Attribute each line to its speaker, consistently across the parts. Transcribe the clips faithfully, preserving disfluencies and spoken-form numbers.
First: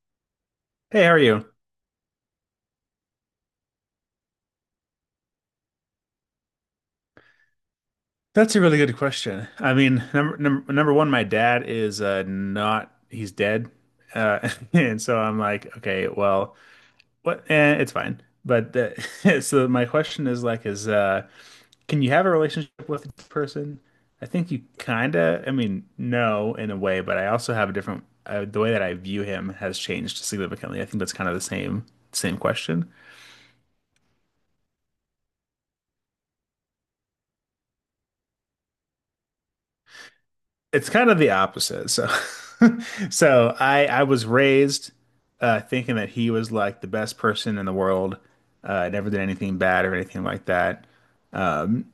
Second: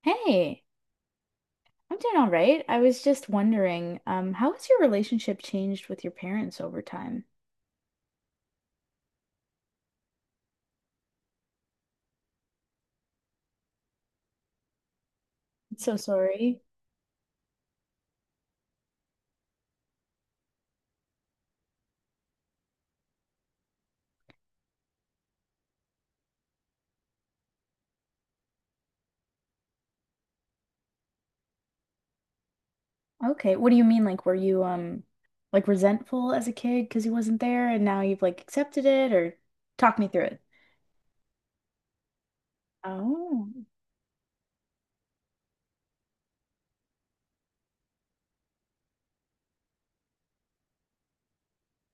Speaker 1: Hey,
Speaker 2: Hey, how are you?
Speaker 1: I'm doing all right. I was just wondering, um, how has your relationship changed with your parents over time?
Speaker 2: That's a really good question. I mean, number number, number one, my dad is uh not he's dead. Uh and so I'm like,
Speaker 1: I'm so
Speaker 2: okay, well,
Speaker 1: sorry.
Speaker 2: what eh, it's fine. But uh, so my question is like is uh can you have a relationship with this person? I think you kind of, I mean, no in a way, but I also have a different uh, the way that I view him has changed significantly. I think that's kind of the same same question.
Speaker 1: Okay, what do you mean? Like, were you um, like resentful as a kid because he wasn't there, and now you've like accepted it, or talk me through it?
Speaker 2: It's kind of the opposite. So,
Speaker 1: Oh,
Speaker 2: so I I was raised uh, thinking that he was like the best person in the world. Uh, never did anything bad or anything like that. Um,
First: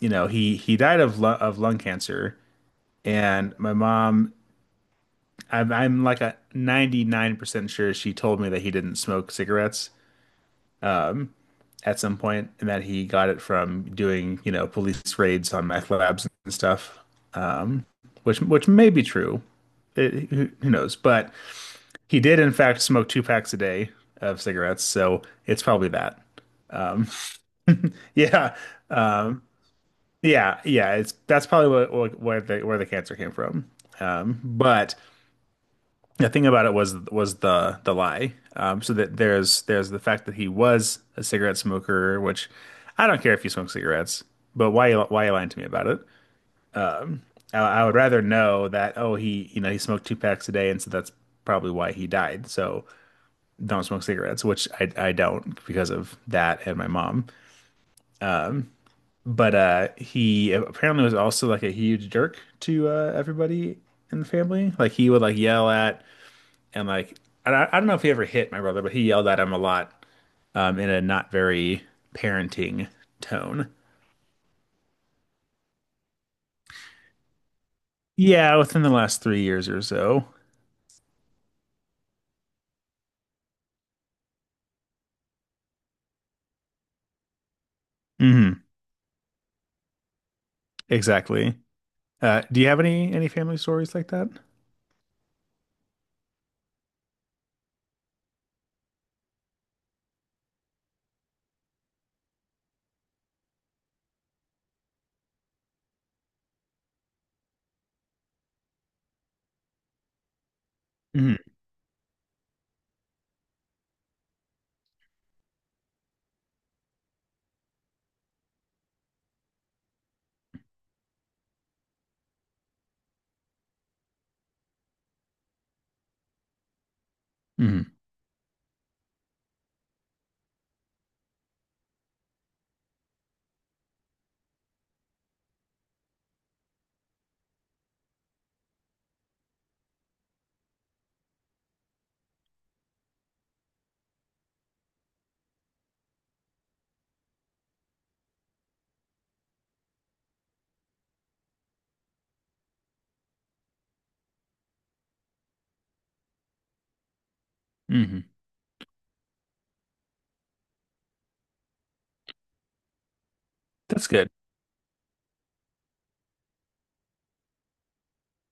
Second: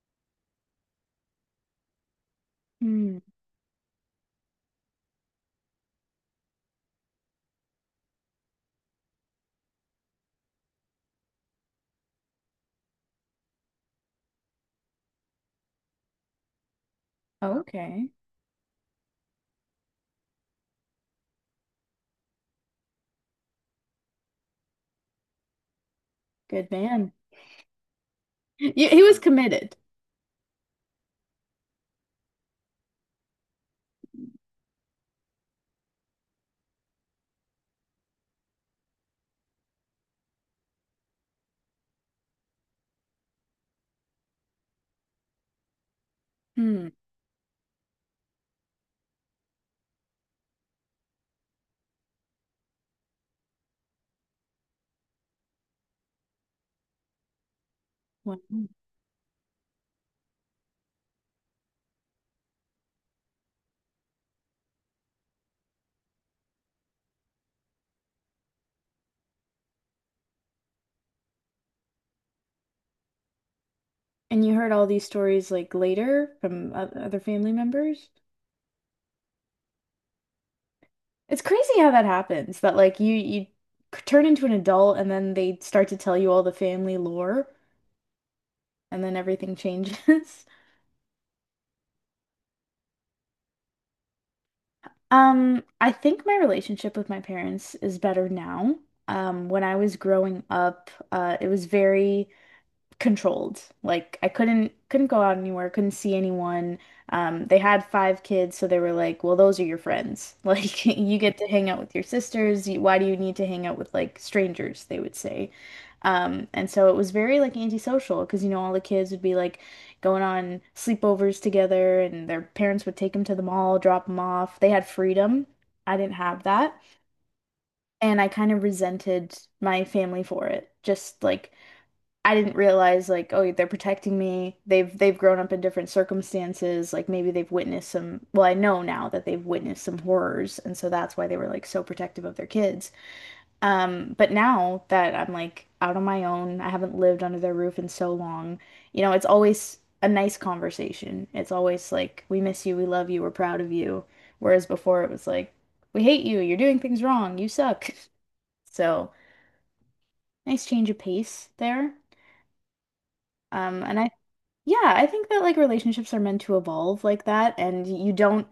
Speaker 2: you know, he he died of lu of lung cancer,
Speaker 1: hmm.
Speaker 2: and my mom, I'm I'm like a ninety-nine percent sure she told me that he didn't smoke cigarettes at some point, and that he got it from doing, you know, police raids on meth labs and stuff,
Speaker 1: Okay,
Speaker 2: which which may be true. It, who who knows? But he did, in fact, smoke two packs a day of cigarettes, so it's probably that.
Speaker 1: good man.
Speaker 2: Yeah,
Speaker 1: You, he was committed.
Speaker 2: yeah, yeah. It's That's probably what, what where the where the cancer came from. But the thing about it was was the the lie. Um, so that there's there's the fact that he was a cigarette smoker, which I don't care if you smoke cigarettes, but why why are you lying to me about it?
Speaker 1: Hmm.
Speaker 2: I, I would rather know that, oh, he, you know, he smoked two packs a day, and so that's probably why he died. So don't smoke cigarettes, which I I don't because of that and my mom.
Speaker 1: Wow.
Speaker 2: But uh, he apparently was also like a huge jerk to uh, everybody in the family. Like he would like yell at and like and I, I don't know if he ever hit my brother, but he yelled at him a lot um, in a not very parenting tone.
Speaker 1: And you heard all these stories like later from oth- other family members?
Speaker 2: Yeah, within the last three years or so.
Speaker 1: It's crazy how that happens, that like you you c- turn into an adult and then they start to tell you all the family lore
Speaker 2: Hmm.
Speaker 1: and then everything changes.
Speaker 2: Exactly. Uh, do you have any any family stories like that?
Speaker 1: Um, I think my relationship with my parents is better now. Um, when I was growing up, uh, it was very controlled. Like I couldn't couldn't go out anywhere, couldn't see anyone. Um, they had five kids, so they were like, "Well, those are your friends. Like you
Speaker 2: Hmm.
Speaker 1: get to hang out with your sisters. You- Why do you need to hang out with like strangers?" they would say. Um, and so it was very like antisocial because you know all the kids would be like going on sleepovers together, and their parents would take them to the mall, drop them off. They had freedom. I didn't have that.
Speaker 2: Hmm.
Speaker 1: And I kind of resented my family for it. Just like I didn't realize like, oh, they're protecting me. They've they've grown up in different circumstances. Like maybe they've witnessed some, well, I know now that they've witnessed some horrors, and so that's why they were like so protective of their kids. Um, but now that I'm like out on my own, I haven't lived under their roof in so long, you know, it's always a nice conversation. It's always like, we miss you, we love you, we're proud of you. Whereas before it was like, we hate you, you're doing things wrong, you suck.
Speaker 2: Hmm.
Speaker 1: So, nice change of pace there. Um, and
Speaker 2: That's
Speaker 1: I
Speaker 2: good.
Speaker 1: Yeah, I think that like relationships are meant to evolve like that, and you don't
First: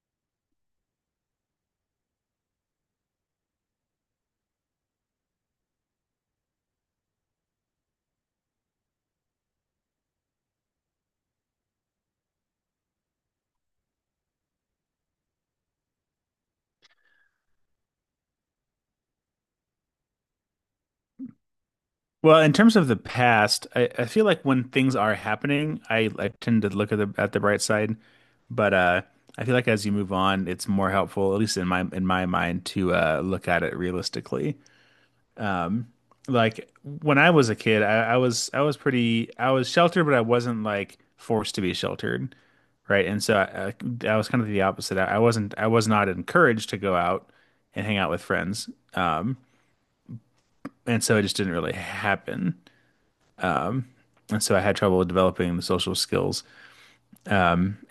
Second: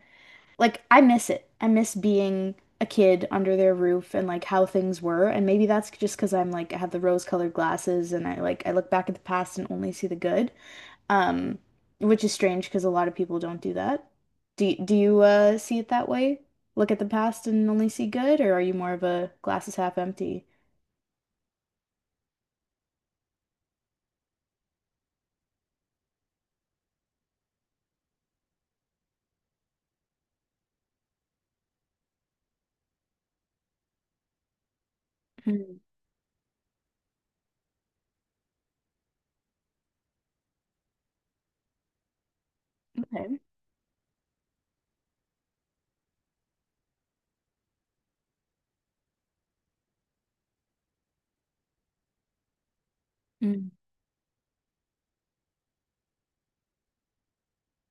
Speaker 1: like I miss it. I miss being a kid under their roof and like how things were, and maybe that's just because I'm like I have the rose-colored glasses and I like I look back at the past and only see the good. Um, which is strange because a lot of people don't do that. Do y- do you uh see it that way? Look at the past and only see good, or are you more of a glasses half empty?
Speaker 2: Well, in terms of the past, I, I feel like when things are happening, I, I tend to look at the at the bright side. But uh, I feel like as you move on, it's more helpful, at least in my in my mind, to uh, look at it realistically.
Speaker 1: Mm,
Speaker 2: Like when I was a kid, I, I was I was pretty I was sheltered, but I wasn't like forced to be sheltered, right? And so
Speaker 1: okay.
Speaker 2: I, I, I was kind of the opposite. I, I wasn't I was not encouraged to go out and hang out with friends, and so it just didn't really happen.
Speaker 1: Mm.
Speaker 2: And so I had trouble developing the social skills.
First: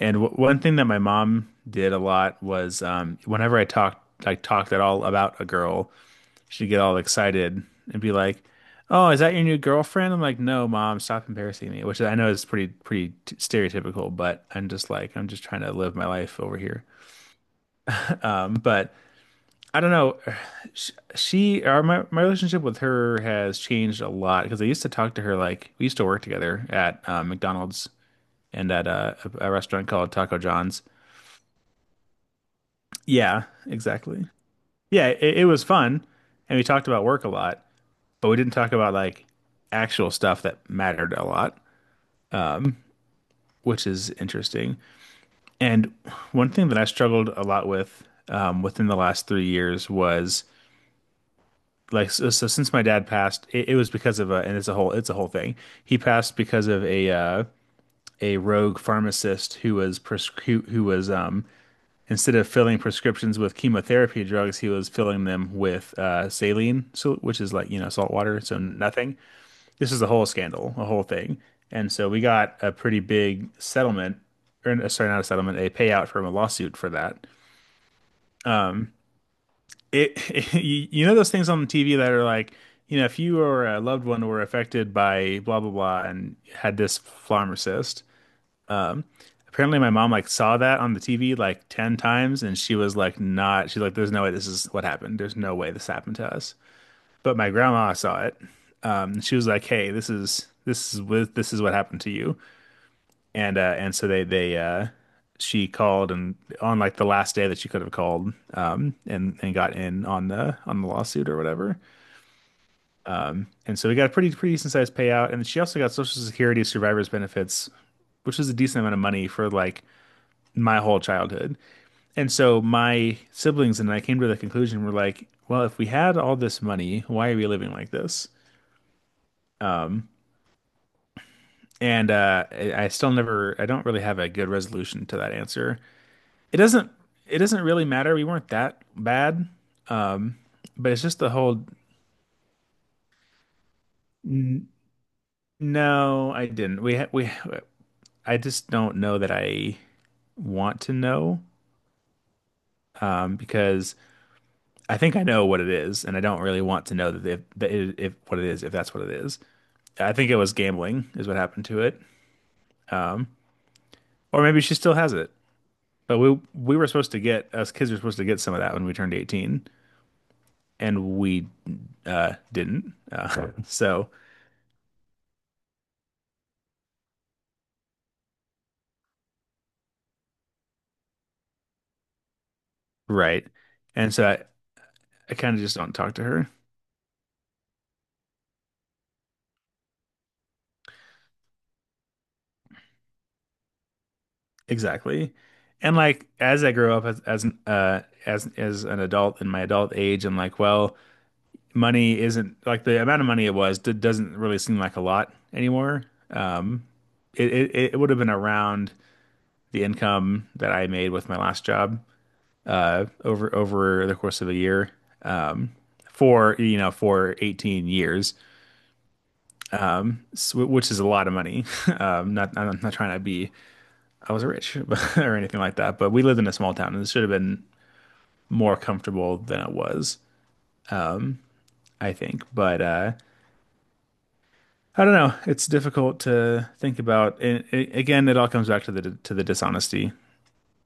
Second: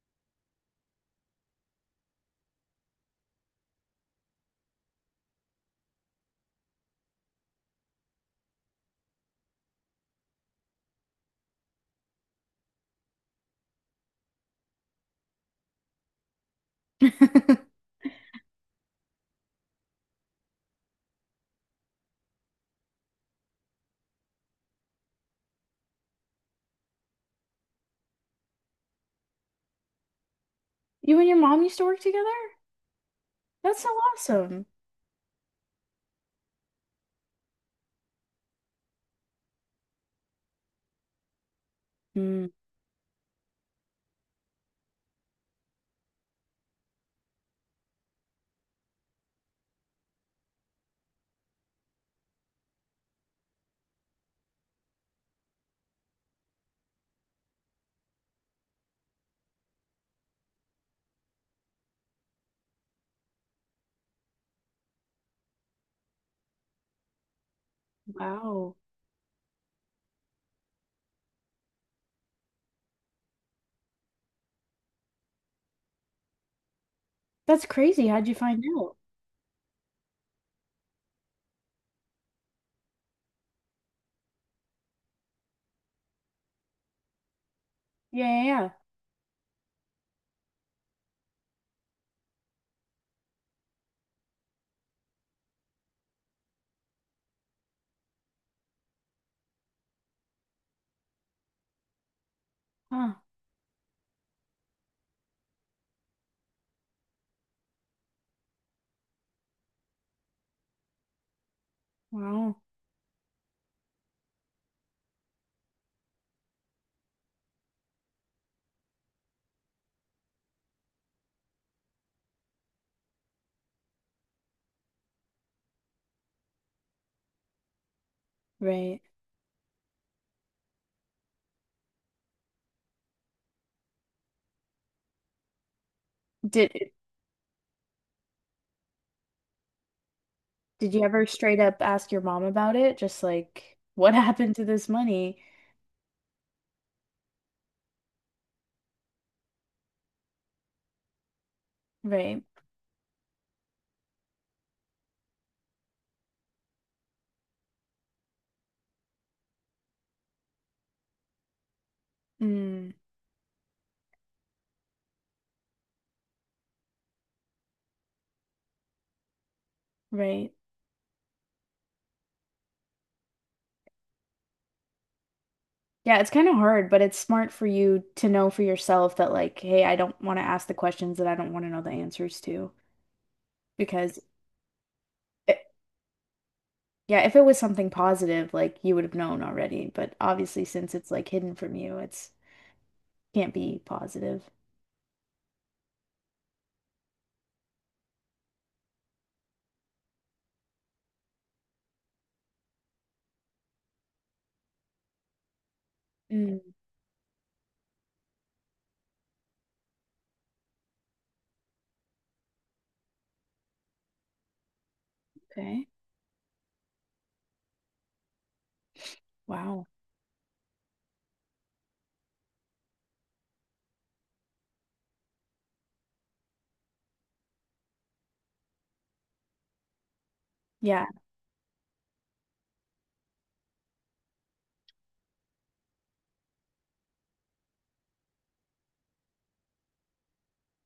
Speaker 2: And w one thing that my mom did a lot was um, whenever I talked like talked at all about a girl, she'd get all excited and be like, "Oh, is that your new girlfriend?" I'm like, "No, mom, stop embarrassing me," which I know is pretty pretty t stereotypical, but I'm just like I'm just trying to live my life over here. Um, but I don't know. She or my my relationship with her has changed a lot because I used to talk to her like we used to work together at uh, McDonald's and at uh, a, a restaurant called Taco John's.
Speaker 1: You and your mom used to work together?
Speaker 2: Yeah,
Speaker 1: That's so
Speaker 2: exactly.
Speaker 1: awesome.
Speaker 2: Yeah, it, it was fun, and we talked about work a lot, but we didn't talk about like actual stuff that mattered a lot,
Speaker 1: Mm.
Speaker 2: which is interesting. And one thing that I struggled a lot with um, within the last three years was like so, so since my dad passed, it, it was because of a and it's a whole it's a whole thing. He passed because of a uh, a rogue pharmacist who was pres- who, who was um, instead of filling prescriptions with chemotherapy drugs, he was filling them with uh, saline, so which is like, you know, salt water, so
Speaker 1: Wow.
Speaker 2: nothing. This is a whole scandal, a whole thing. And so we got a pretty big settlement, or uh, sorry, not a settlement, a payout from a lawsuit for that.
Speaker 1: That's crazy. How'd you find out?
Speaker 2: It, you you know those things on T V that are like, you know, if you or a loved one were affected by blah blah blah and had this flammar cyst.
Speaker 1: Yeah, yeah, yeah.
Speaker 2: Apparently, my mom like saw that on the T V like ten times and she was like not, she's like, there's no way this is what happened. There's no way this happened to us. But my grandma saw it. Um, and she was like, hey, this is this is with this is what happened to you.
Speaker 1: Huh.
Speaker 2: And uh and So they they uh she called and on like the last day that she could have called, um and and got in on the on the lawsuit or whatever,
Speaker 1: Wow.
Speaker 2: and so we got a pretty pretty decent sized payout, and she also got social security survivors benefits, which was a decent amount of money for like my whole childhood. And so my siblings and I came to the conclusion. We're like, well, if we had all this money, why are we living like this?
Speaker 1: Right.
Speaker 2: Um and uh I I still never, I don't really have a good resolution to that answer. It doesn't,
Speaker 1: Did
Speaker 2: it doesn't really matter. We weren't that bad. Um, but
Speaker 1: did you
Speaker 2: it's just
Speaker 1: ever
Speaker 2: the
Speaker 1: straight
Speaker 2: whole
Speaker 1: up ask your mom about it? Just like, what happened to
Speaker 2: n-
Speaker 1: this money?
Speaker 2: no, I didn't. We ha- we I just don't know that I want to know,
Speaker 1: Right.
Speaker 2: um because I think I know what it is and I don't really want to know that if, that it, if what it is, if that's what it is. I think it was gambling is what happened to it.
Speaker 1: Mm,
Speaker 2: Or maybe she still has it. But we we were supposed to get us kids were supposed to get some of that when we turned eighteen,
Speaker 1: right.
Speaker 2: and we uh didn't. Uh, so
Speaker 1: Yeah, it's kind of hard, but it's smart for you to know for yourself that like, hey, I don't want to ask the questions that I don't want to know the answers to.
Speaker 2: right. And
Speaker 1: Because
Speaker 2: so I, I kind
Speaker 1: it,
Speaker 2: of just don't talk to her.
Speaker 1: yeah, if it was something positive, like you would have known already. But obviously, since it's like hidden from you, it's can't be positive.
Speaker 2: Exactly. And like as I grow up as as an uh as as an adult in my adult age, I'm like, well, money isn't like, the amount of money it was d doesn't really seem like a lot anymore.
Speaker 1: Mm,
Speaker 2: Um, it it, it would have been around the income that I made with my last job over over the course of a year
Speaker 1: okay.
Speaker 2: for, you know, for eighteen years,
Speaker 1: Wow.
Speaker 2: s- which is a lot of money. Um, not, I'm not trying to be, I was rich or anything like that, but we lived in a small town and it should have been more comfortable than it was,
Speaker 1: Yeah,
Speaker 2: I think. But uh, I don't know. It's difficult to think about. And it, again, it all comes back to the to the dishonesty.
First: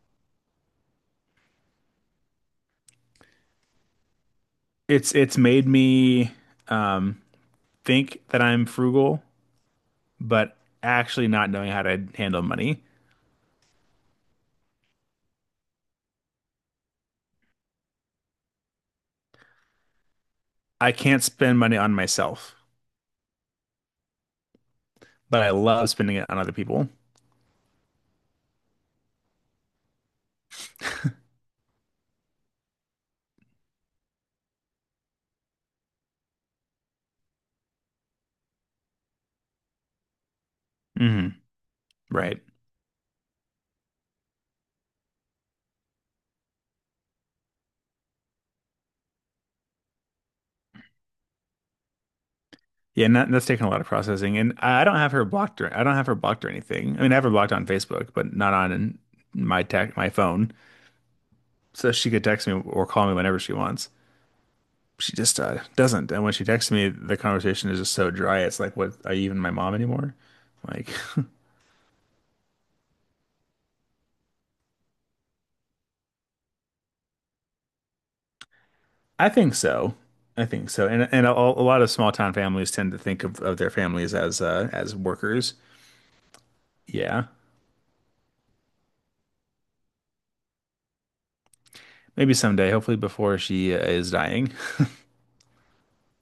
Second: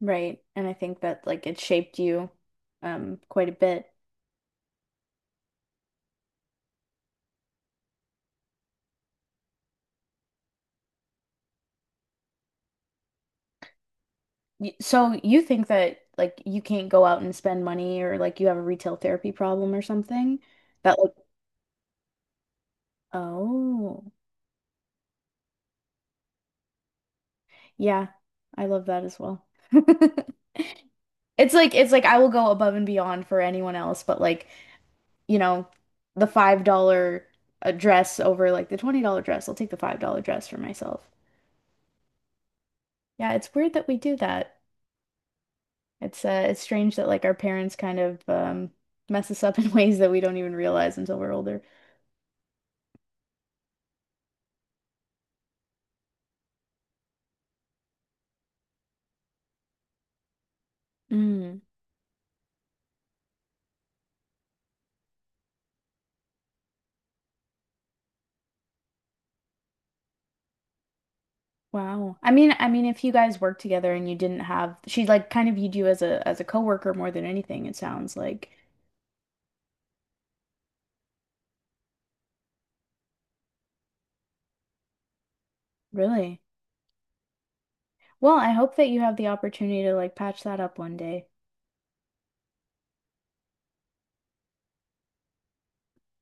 Speaker 1: right. And I think that like it shaped you um quite a bit.
Speaker 2: It's it's made me um, think that I'm frugal, but actually not knowing how to handle money.
Speaker 1: Y- So you think that like you can't go out and spend money or like you have a retail therapy problem or something?
Speaker 2: I
Speaker 1: That like
Speaker 2: can't spend money on myself,
Speaker 1: oh.
Speaker 2: but I love spending it on other people.
Speaker 1: Yeah. I love that as well. It's like it's like I will go above and beyond for anyone else, but like, you know, the five dollar uh, dress over like the twenty dollar dress. I'll take the five dollar dress for myself.
Speaker 2: Hmm. Right.
Speaker 1: Yeah, it's weird that we do that. It's uh it's strange that like our parents kind of um mess us up in ways that we don't even realize until we're older.
Speaker 2: Yeah, and that, that's taken a lot of processing, and I don't have her blocked or I don't have her blocked or anything. I mean, I have her blocked on Facebook, but not on my tech, my phone.
Speaker 1: Mm,
Speaker 2: So she could text me or call me whenever she wants. She just uh, doesn't. And when she texts me, the conversation is just so dry. It's like, what, are you even my mom anymore? Like,
Speaker 1: wow. I mean, I mean if you guys work together and you didn't have she like kind of viewed you as a as a coworker more than anything, it sounds like.
Speaker 2: I think so. I think so. And and a, a lot of small town families tend to think of, of their families as uh, as workers.
Speaker 1: Really?
Speaker 2: Yeah.
Speaker 1: Well, I hope that you have the opportunity to like patch that up one day.
Speaker 2: Maybe someday, hopefully before she uh, is dying.